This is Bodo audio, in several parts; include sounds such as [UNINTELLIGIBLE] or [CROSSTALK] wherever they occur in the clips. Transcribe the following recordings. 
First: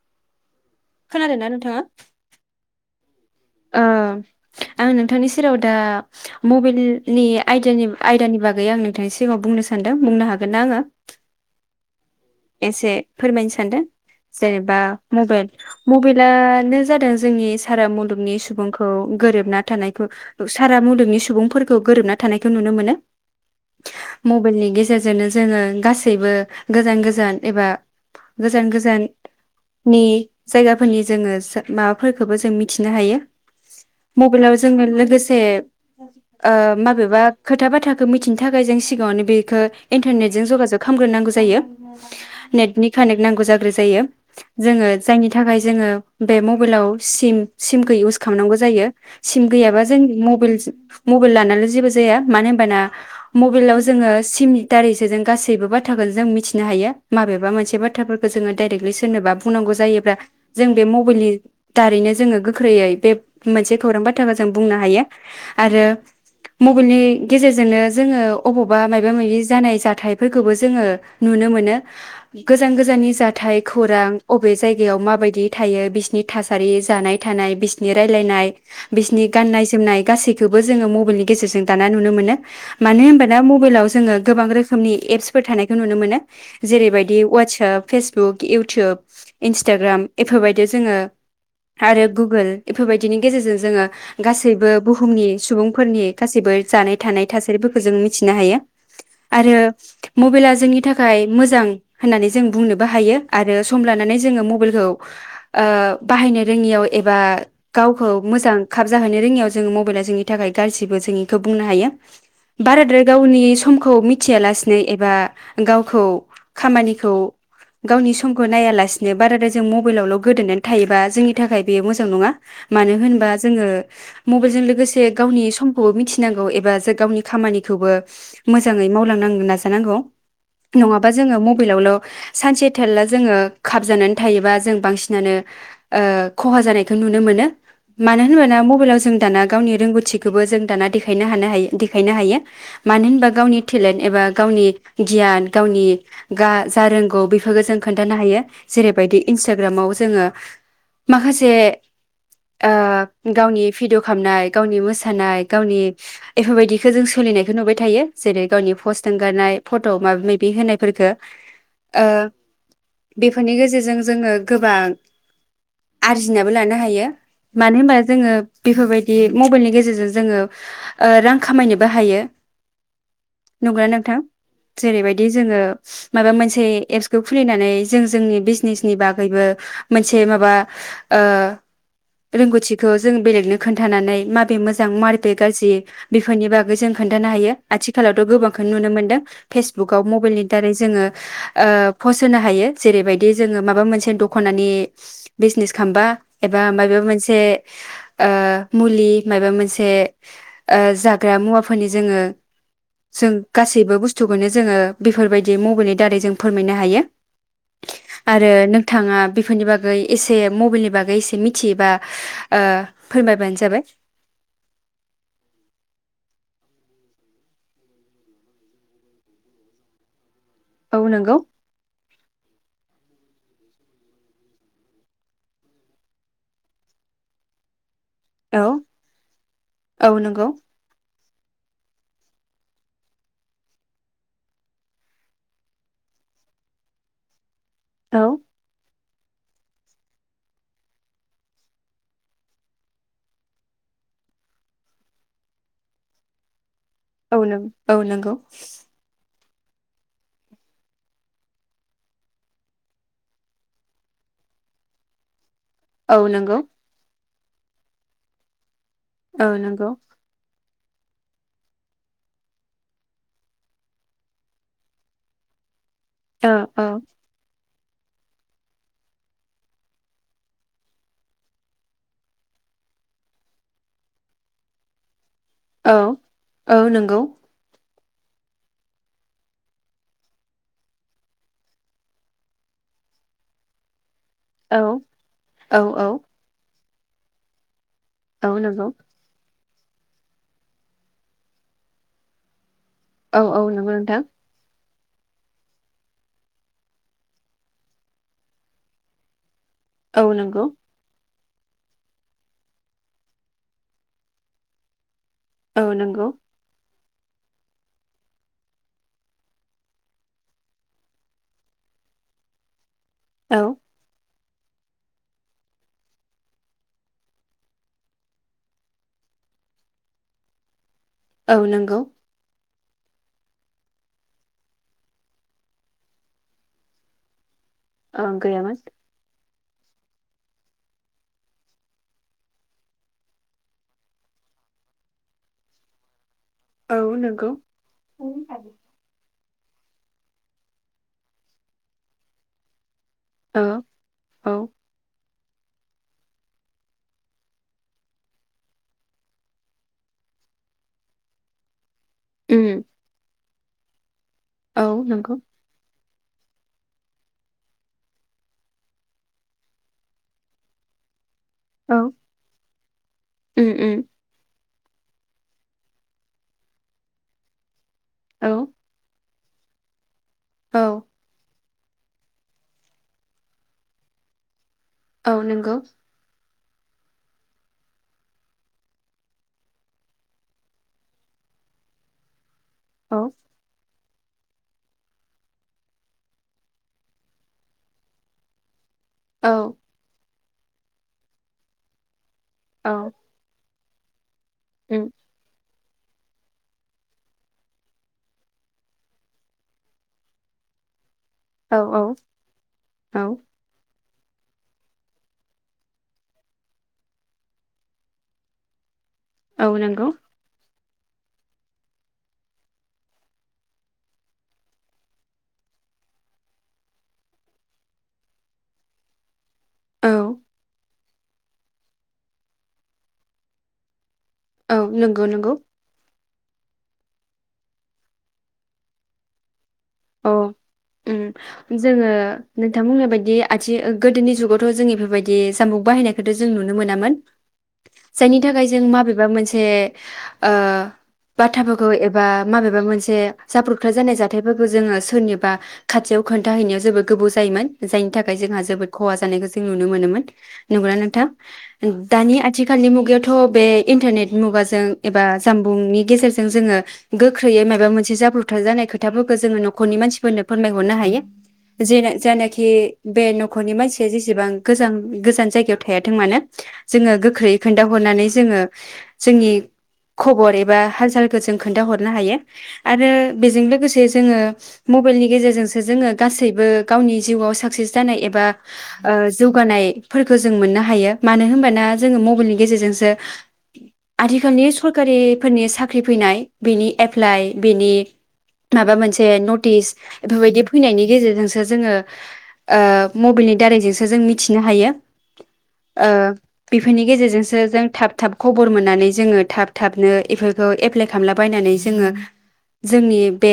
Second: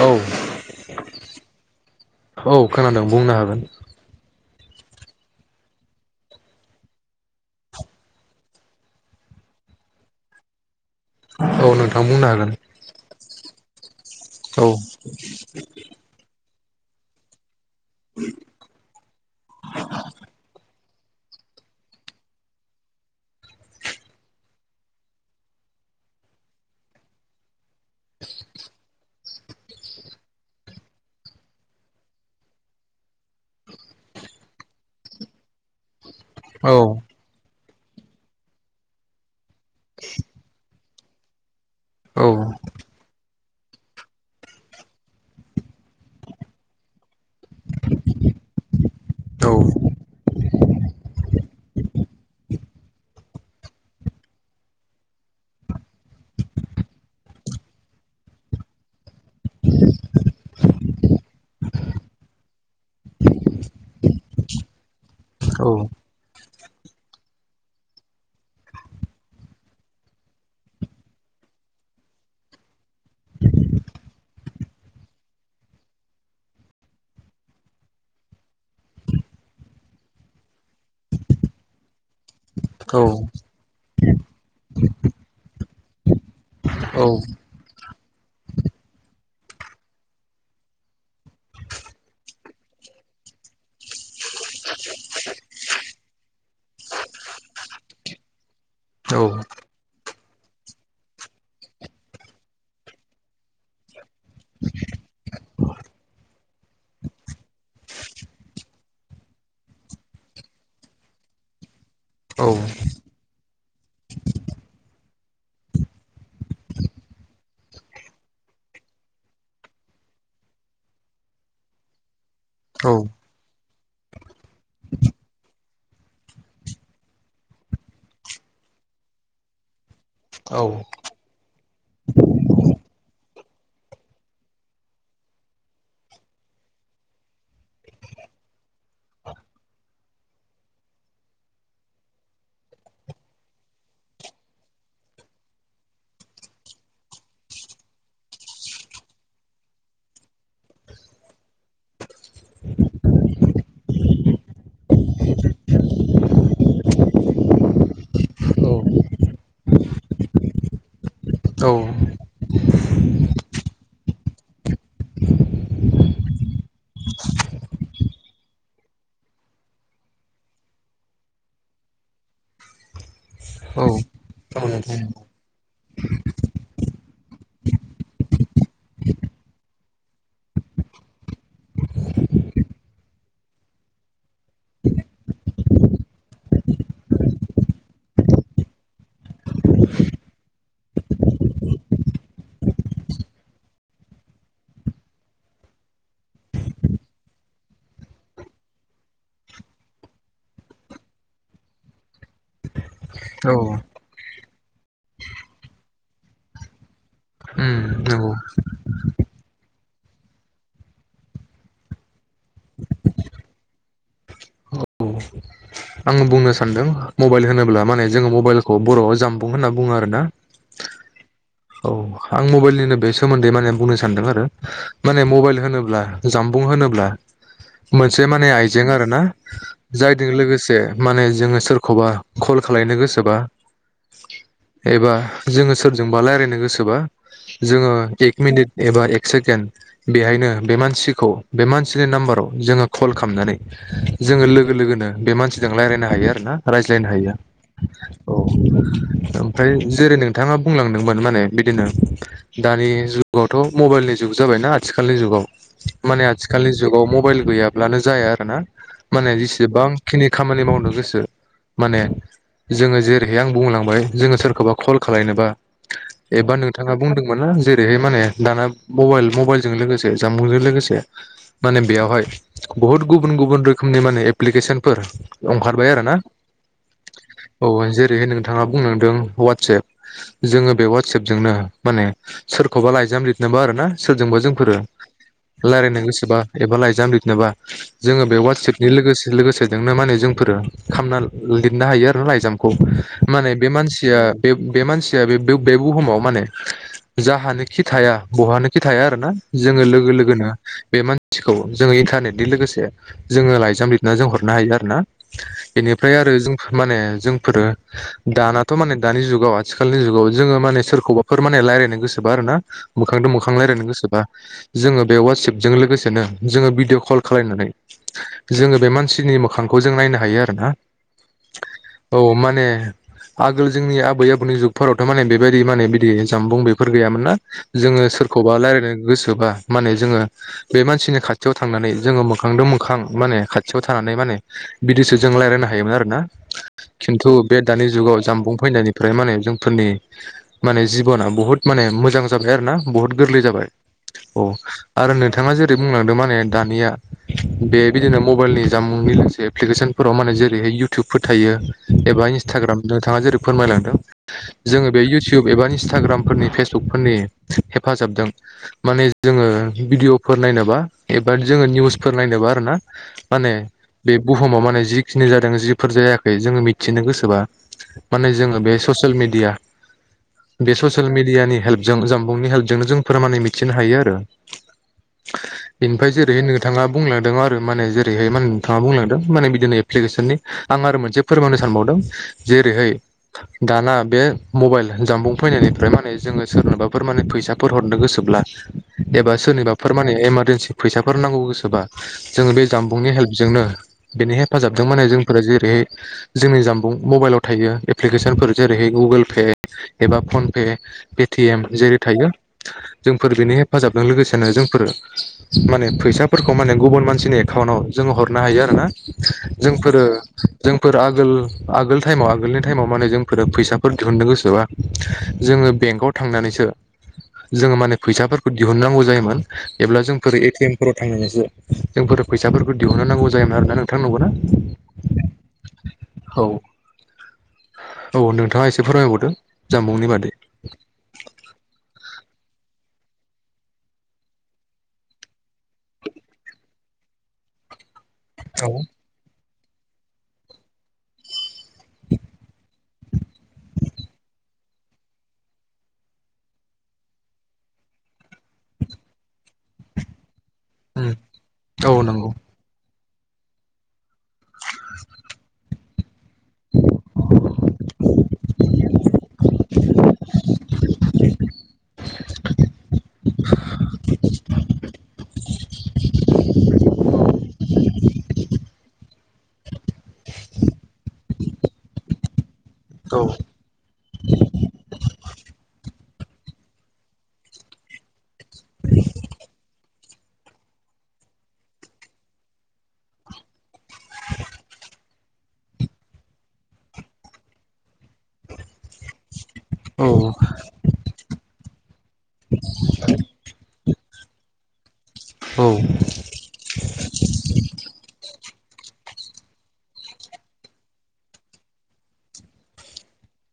औ खोनादोंना नोंथांङा? औ खोनादों बुंनो हागोन। आं नोंथांनि सेराव दा मबेइलनि आयदानि आयदानि बागै आं नोंथांनि सिगांङाव बुंनो सान्दों बुंनो हागोन ना आंङो? औ नोंथां बुंनो हागोन एसे फोरमायनोसै [UNINTELLIGIBLE] औ जेनेबा मबेइल मबेइला नो जादों जोंनि सारा मुलुगनि सुबुंखौ गोरोबना थानायखौ सारा मुलुग नि सुबुंफोरखौ गोरोबना थानायखौ नुनो मोनो मबेलनि गेजेरजोंनो जोंङो गासैबो गोजान गोजान गोजान एबा गोजान गोजान नि जायगाफोरनि जोङो माबाफोरखौबो जों मिथिनो हायो मबेइलाव जोङो लोगोसे ओ औ माबेबा खो खोथा बाथ्राखौ मिथिनो थाखाय जों सिगांङावनो बेखौ इन्टारनेटजों जगाजग खालामग्रोनांगौ जायो। औ नेटनि कानेक्ट नांगौ जाग्रो जायो जोङो जायनि थाखाय जोङो बे मबेइलाव सिम सिमखो इउस खालामनांगौ जायो सिम गैयाबा जों मबेल मबाइल लानानैाल' जेबो जाया मानो होनबाना मबाइलाव जोङो सिमनि दारैसो जों गासैबो बाथ्राखौ जों मिथि नो हायो माबेबा मोनसे बाथ्राफोरखौ जोङो डाइरेक्टलि सोरनोबा बुंनांगौ जायोब्ला जों बे मबेइलनि दारैनो जोङो गोख्रैयै बे मोनसे खौरां बाथ्राखौ जों बुंनो हायो औ आरो मबाइलनि गेजेरजोंनो जोङो अबावबा मायबा मायबि जानाय जाथायफोरखौबो जोङो नुनो मोनो गोजान गोजाननि जाथाय खौरां अबे जायगायाव माबायदि थायो बिसिनि थासारि जानाय थानाय बिसनि रायलायनाय बिसनि गाननाय जोमनाय गासैखौबो जोङो मबाइलनि गेजेरजों दाना नुनो मोनो। औ मानो होनबा दा मबेइलाव जोङो गोबां रोखोमनि एप्सफोर थानायखौ नुनो मोनो औ जेरैबायदि WhatsApp face Facebook, YouTube, Instagram एफोरबायदियाव जोङो आरो गुगोल एफोरबायदिनि गेजेरजों जोङो गासैबो बुहुमनि सुबुंफोरनि गासैबो जानाय थानाय थासारिफोरखौ जों मिथिनो हायो। आरो मबाइला जोंनि थाखाय मोजां होननानै जों बुंनोबो हायो। आरो सम लानानै जोङो मबाइलखौ ओ बाहायनो रोङियाव एबा गावखौ मोजां खाब जाहोनो रोङियाव जोङो मबाइला जोंनि थाखाय गाज्रिबो जों बेखौ बुंनो हायो। बाराद्राय गावनि समखौ मिथिया लासिनो एबा गावखौ खामानिखौ गावनि समखौ नायालासिनो बाराद्राय जों मबाइलावल' गोदोनानै थायोबा जोंनि थाखाय बेयो मोजां नङा मानो होनबा जोङो मबाइलजों लोगोसे गावनि समखौ मिथिनांगौ एबा जों गावनि खामानिखौबो मोजांङै मावलांनो नाजानांगौ नंङाबा जोङो मबाइलावल' सानसे थालला जोङो खाबजानानै थायोबा जों बांसिनानो ओ खहा जानायखौ नुनो मोनो मानो होनबाना मबाइलाव जों दाना गावनि रोंगौथिखौबो जों दाना देखायनो हानो हायो। देखायनो हायो मानो होनबा गावनि टेलेन्ट एबा गावनि गि गियान गावनि गा जा रोंगौ बेफोरखौ जों खोन्थानो हायो जेरैबायदि इन्सटाग्रामाव जोङो माखासे ओ गावनि भिडिअ खालामामनाय गावनि मोसानाय गावनि एफोरबायदिखौ जों सोलिनायखौ नुबाय थायो जेरै गावनि पस्ट होनगारनाय फट' माइबा माबि होनायफोरफोरखो ओ बेफोरनि गेजेरजों जोङो गोबां आरजिनाबो लानो हायो मानो होनबा जोङो बेफोरबायदि मबाइलनि गेजेरजों जोङो ओ रां खामायनोबो हायो नंगौना नोंथां? जेरैबायदि जोङो माबा मोनसे एप्सखौ खुलिनानै जों जोंनि बिजनेसनि बागैबो मोनसे माबा ओ रोंगौथिखौ जों बेलेगनो खोन्थानानै माबे मोजां माबे गाज्रि बेफोरनि बागै जों खोन्थानो हायो आथिखालावथ' गोबांखौनो नुनो मोन्दों। फेसबुक आव मबाइलनि दारै जोङो ओ पस्ट होनो हायो। जेरैबायदि जोङो माबा मोनसे दख'नानि बिजनेस खालामामबा एबा माइबा मोनसे ओ मुलि माइबा मोनसे ओ जाग्रा मुवाफोरनि जोङो जों औ गासैबो बुस्थ खौनो जोङो बेफोरबायदि मबाइलनि दारै जों फोरमायनो हायो उम नंगौ आरो नोंथांङा बेफोरनि बागै एसे मबाइलनि बागै एसे मिथियोबा ओ फोरमायबानो जाबाय आं बुंनो सान्दों मबाइल होनोब्ला माने जोङो मबाइलखौ बर'आव जामबुं होनना बुंङो आरोना औ नंगौ औ आं मबाइलनिनो बे सोमोन्दै माने बुंनो सानदों आरो माने मबाइल होनोब्ला जामबुं होनोब्ला मोनसे माने औ आइजें आरो ना औ जायजों नंगौ लोगोसे माने जोङो सोरखौबा कल खालायनो गोसोबा एबा जोङो सोरजोंबा रायलायनो गोसोबा जोङो औ एक मिनिट एबा सेकेन बेहायनो बे मानसिखौ बे मानसिनि नाम्बाराव जोङो कल खालामनानै जोङो लोगो लोगोनो बे मानसि जों रायलायनो हायो आरो ना रायज्लायनो हायो औ नों नंगौ औ। ओमफ्राय जेरै नोंथाङा बुंलांदोंमोन माने बिदिनो दानि जुगावथ' मबाइलनि जुग जाबायना आथिखालनि जुगाव औ माने नंगौ आथिखालनि जुगाव मबाइल गैयाब्लानो जाया आरो ना। माने औ नंगौ जेसेबांखिनि खामानि मावनो गोसो माने जोङो जेरैहाय आं बुंलांबाय जोङो सोरखौबा कल खालायनोबा औ एबा औ नोंथाङा बुंदोंमोना जे रैहाय माने दाना मबाइल मबाइलजों लोगोसे जामबुंजों लोगोसे माने बेयावहाय बहुत गुबुन गुबुन रोखोमनि माने एप्लिकेसनफोर ओंखारबाय औ आरो ना औ नंगौ औ जे रैहाय नोंथाङा बुंनांदों ववाटससेप जोङो बे ववाटससेपजोंनो माने सोरखौबा लाइजाम लिरनोबा आरो ना सोरजोंबा जोंफोरो औ औ रायलायनो औ गोसोबा एबा लाइ लाइजाम लिरनोबा जोङो बे औ वाटसापनि नंगौ लोगोसे लोगोसे बेजोंनो माने जोंफोरो खामना लिरनो हायो आरो लाइजामखौ औ माने औ बे नंगौ मानानसिया नोंथां बे बे मानसि मानसिया बे बुहुमाव माने जाहानोखि थाया बहानो खि थाया आरो ना जोंङो लोगो औ लोगोनो नंगौ बे मान सिखौ जोंङो इन्टारनेटनि लोगोसे जोंङो लाइजाम लिरना जों हरनो हायो आरो ना। औ बेनिफ्राय नंगौ आरो जों माने जोंफोरो दानाथ‌माने दानि जुगाव आथिखालनि जुगाव जोंङो माने सोरखौबाफोर माने रायलायनो गोसोबा आरो ना मोखांदों मोखां औ रायलायनो गोसोबा जोंङो बे वाटसेएपजों लोगोसेनो जोंङो भिडिअ कल खालायनानै जोंङो बे मानसिनि मोखांखौ ज जों नायनो हायो आरो ना। औ नंगौ औ माने आगोल जोंनि आबै आबौनि जुगफोरावथ माने बेबायदि माने बिदि जामबुं बेफोर गैयामोन ना। जोंङो ओ सोरखौबा गैयामोन रायलायनो गोसोबा माने जोंङो बे मानसिनि खाथियाव थांनानै जोंङो मोखांजों मोखां माने खाथियाव थानानै माने बिदिसो जों रायलायनो हायोमोन आरो ना। औ खिन्थु नंगौ बे दानि जुगाव जाम्बुं फैनायनिफ्राय माने जों फोरनि माने जिबना बुहुत माने मोजां जाबाय आरो ना? बहुत गोरलै औ जाबाय अ औ आरो नै - बिथांङा जेरै बुंलांदों माने दानिया बे बिदिनो मबाइलनि जामुनि लोगोसे एप्लिकेसनफोराव माने जेरैहाय इउटुबफोर थायो एबा इन्सटाग्राम उम नोंथांङा जेरै फोरमायलांदों औ जोंङो बे नंगौ इउटुब एबा इन्सटाग्राम फोरनि फेसबुक फोरनि हेफाजाबदों माने जोंङो भिडिअफोर नायनोबा बा जोंङो औ निउसफोर नायनोबा आरो ना माने उम उम बुहुमाव माने जिखिनि जादों जिफोर जायाखै जोंङो मिथिनो गोसोबा माने औ जोंङो बे ससियेल मिडिया बे औ ससियेल मिडया नि हेलप जों जामबुंनि हेल्पजोंनो जों फोरो मिथिनो हायो आरो औ नंगौ बेनिफ्राय जेरै नो थांङा बुंलांदों आरो माने जेरैहाय मान थांङा बुंलांदों माने बिदिनो एप्लिकेसननि आं आरो मोनसे फोरमायनो सानबावदों। जेरैहाय औ दाना बे मबाइल जामबुं फैनायनिफ्राय माने जोंङो सोरनोबाफोर माने फैसाफोर हरनो गोसोब्ला एबा औ सोरनिबाफोर माने एमार सि फैसाफोर नांगौ गोसोबा जो बे औ जामबुंनि हेल्प नो बेनि हेफ फाजाबजों माने उम जोंफोरा जेरै जोंनि जाम्बुं मबाइलाव थायो एप्लिकेसनफोर जेरैहाय गुगोल पे एबा फनपे। पेटिएम औ जेरै औ थायो औ जोंफोर बेनो हेफाजाब जों लोगोसेनो जोंफोरो माने फैसाफोरखौ माने गुबुन मानसिनि एकाउन्टाव जोङो हरनो हायो आरो ना। औ जोंफोरो नंगौ जोंफोर आगोल आगोल टाइमाव आगोलनि टाइमाव माने जोंफोर फैसाफोर दिहुननो गोसोबा जोङो बेंकआव थांनानैसो जोङो माने फैसाफोरखौ दिहुननांगौ जायोमोन। एब्ला औ जोंफोर ए टि एम फोर थांनानैसो जोंफोर फैसाफोर बेफोर दिहुननोनांगौ जायोमोन आरोना नोंथां नंगौना? औ नोंगौ नोंगौ। हौ। औ नोंथाङा एसे फोरमायबावदो। जामबुंनि औ बादै उम जोङो नोंथां बुंनाय बायदि आथि ओयो गोदोनि जुगावथ' जों इफोरबायदि सामबुक बाहायनायखौथ' जों नुनो मोनामोन। जायनि थाखाय जों माबेबा मोनस हे ओ बाथाफोखौ एबा माबेबा मोनसे जाब्रुबथाय जानाय जाथायफोर खौ जोङो सोरनिबा खाथियाव खोन्थाहैनायाव जोबोद गोबौ जायोमोन जायनि थाखाय जोंहा जोबोद खहा जानायखौ जों नुनो मोनोमोन। नोंगौना नोंथां औ नंगौ दानि आथिखालनि मुगायाव थ' बे इन्टारनेट मुगाजों एबा जामबुंनि गेजेरजो ओं जोङो गोख्रैयै मायबा मोनसे जाब्रबथाइ जानाय खोद धाबुक खो जोङो न'खरनि मानसिफोरनो फोरमायहरनो हायो जेनो जायनाखि बे न'खरनि मानसिया जेसेबां गोजां गोजान जायगायाव थायाथों मानो जोङो गोग ख्रै खोन्थाहरनानै जोङो जोंनि खबर एबा हाल सालखौ जों खोन्थाहरनो हायो। आरो औ बेजों लोगोसे। जोङो मबेइलनि गेजेरजोंसो जोङो गासैबो गावनि जिउआव साक्सेस जानाय एबा ओ जौगानायफोरखौ जों मोननो हायो मानो होनबाना जोङो मबेइलनि गेजेरजोंसो आथिखालनि सरखारिफोरनि साख्रि फैनाय बिनि एफ्लाइ बिनि माबा मोनसे नट टिस औ बेफोरबायदि फैनायनि गेजेर जोंसो जोङो ओ मबेइलनि दारैजोंसो जों मिथिनो हायो। औ। फोरनि गेजेरजोंसो जों थाब थाब खबर मोननानै जोङो थाब थाबनो इफोरखौ एफ्लाइ खालामलाबायनानै जोङो जोंनि बे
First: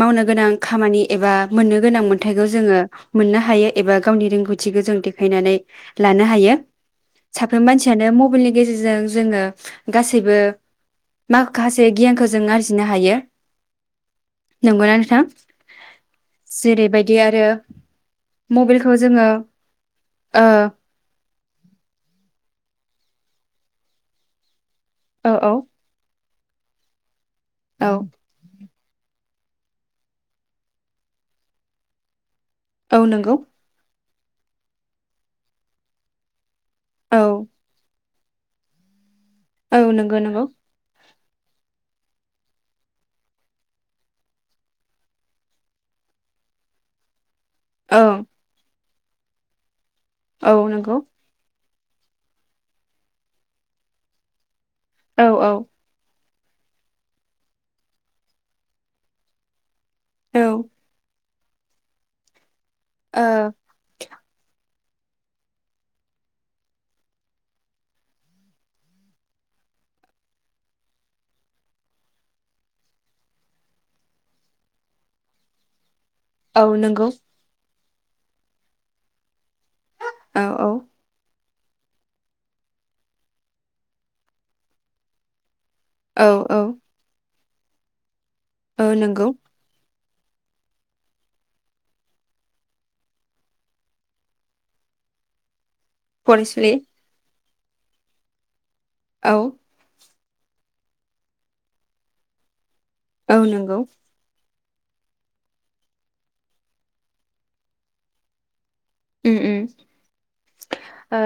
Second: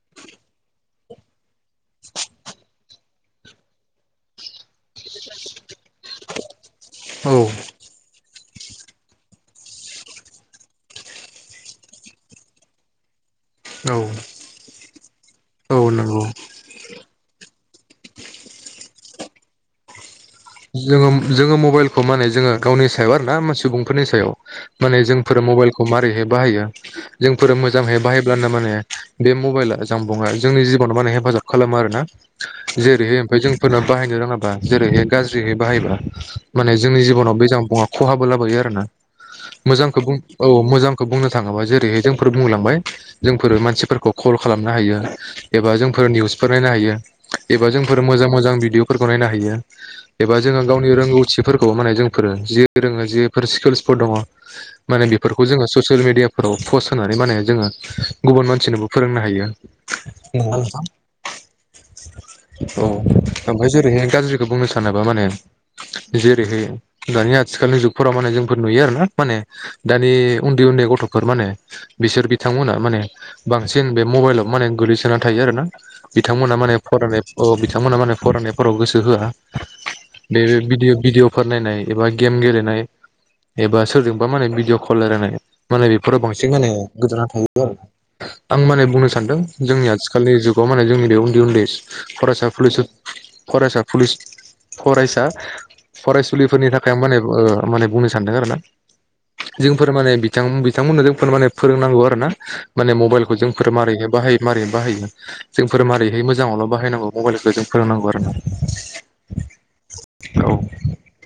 मावनो गोनां खामानि एबा मोननो गोनां मोन्थाइखौ जोङो मोननो हायो एबा गावनि रोंगौथिखो जों देखायनानै लानो हायो साफ्रोम औ मानसियानो मबेइलनि गेजेरजों जोङो गासैबो माखासे गियानखौ जों आरजिनो हायो। नंगौना नोंथां? औ औ नंगौ जेरैबायदि आरो मबेइलखौ जोङो ओ। उम जोङो मबाइलखौ माने जोङो गावनि सायाव आरोना मा सुबुंफोरनि सायाव। माने औ जोंफोर औ मबाइलखौ मारै हाय बाहायो। जोंफोर औ मोजांहै बाहायोब्लानो माने बे मबाइला जामबुंङा जोंनि जिबनाव माने हेफाजाब खालामो आरोना। औ जेरैहाय नंगौ ओमफाय जोंफोरना बाहायनो। माबा जेरैहाय गाज्रियै बाहायबा। [UNINTELLIGIBLE] माने जोंनि जिबनाव औ बे जामबुंङा खहाबो लाबोयो आरो ना औ मोजांखौ बुं नंगौ नंगौ औ मोजां खौ बुंनो थाङोबा जेरैहाय जोंफोर बुंलांबाय जोंफोरो मानसिफोरखौ खल खालामनो हायो एबा जोंफोर निउसफोर नायनो हायो। एबा औ जोंफोर मोजां मोजां भिदिअ' फोरखौ नायनो हायो। एबा जों औ गावनि नंगौ रोंगौथिफोरखौ खौ माने जोंफोरो जि रोङो जिफोर स्किल्सफोर दङ। माने औ बेफोरखौ औ जोङो ससियेल मिडिया फोराव पस्ट होनानै माने जोङो गुबुन मानसिनोबो फोरोंनो हायो। औ [UNINTELLIGIBLE] औ ओ ओमफ्राय जेरैहाय गाज्रिखौ बुंनोसै। सानोबा माने जेरैहाय दानि आथिखालनि जुगफोराव माने जोंफोर नुयो आरो ना माने दानि उन्दै उन्दै गथफोर माने बिसोर बिथांमोना माने बांसिन बे मबाइलाव माने गोग्लैसोना थायो आरोना। बिथांमोना औ माने नंगौ फरायनाय अ बिथां बिथांमोनहा माने फरायनायफोराव गोसो होआ औ बे औ भिदिअ भिदिअ फोर नायनाय एबा गेम गेलेनाय एबा सोरजोंबा माने भिडिअ कल रायलायनाय माने बेफोराव औ बांसिन औ माने गोजावना थायो। [UNINTELLIGIBLE] आं माने औ बुंनो नंगौ सान्दों जोंनिया आथिखालनि जुगाव माने जोंनि बे उन्दै उन्दै फरायसा फरायसुलि फरायसा फरायसुलि फरायसा फरायसुलिफोरनि फरायसुलि थाखाय माने ओ। होमबालाय बुंनो सानदों आरो ना? औ जोंफोर माने बि बिथां बिथांमोननो जों माने फोरोंनांगौ आरो ना। माने मबाइलखौ औ जोंफोर नंगौ मारैनो बाहायो मारै बाहायो जोंफोर मारैहाय मोजाङावल बाहायनांगौ मबाइलखौ जों फोरोंनांगौ आरो ना। उम उम औ ओ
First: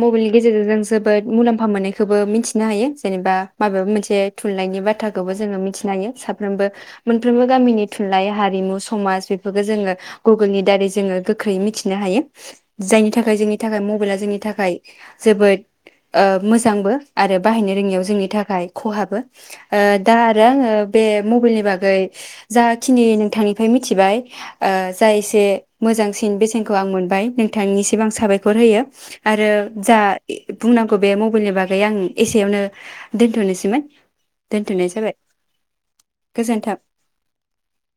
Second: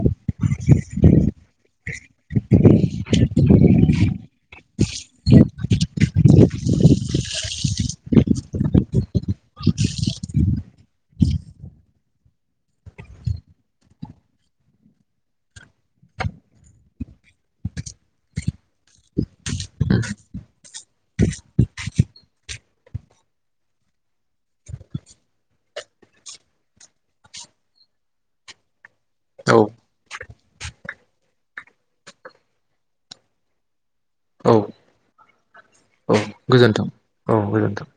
मबाइलनि गेजेरजों जों जोबोद मुलाम्फा मोननायखौबो मिथिनो हायो जेनेबा माबेबा मोनसे थुनलाइनि बाथ्राखौबो जोङो मिथिनो हायो साफ्रोमबो मोनफ्रोमबो गामिनि थुनलाइ हारिमु समाज बेफोरखौ जोङो गुगोलनि दारै जोङो गोख्रै मिथि नो हायो जायनि थाखाय जोंनि थाखाय मबाइला जोंनि थाखाय जोबोद ओ मोजांबो आरो बाहायनो रोङियाव जोंनि थाखाय खहाबो ओ दा आरो आङो बे मबाइलनि बागै जा खिनि नोंथांनिफ्राय मिथिबाय जाय एसे मोजांसिन बे खिनिखौ आं मोनबाय नोंथांनिसिम आं साबायखर होयो। आरो औ जा बुंनांगौ बे मबाइलनि बागै आं एसेयावनो दोनथनोसैमोन औ दोनथ'नाय जाबाय औ गोजोन्थों औ गोजोन्थों।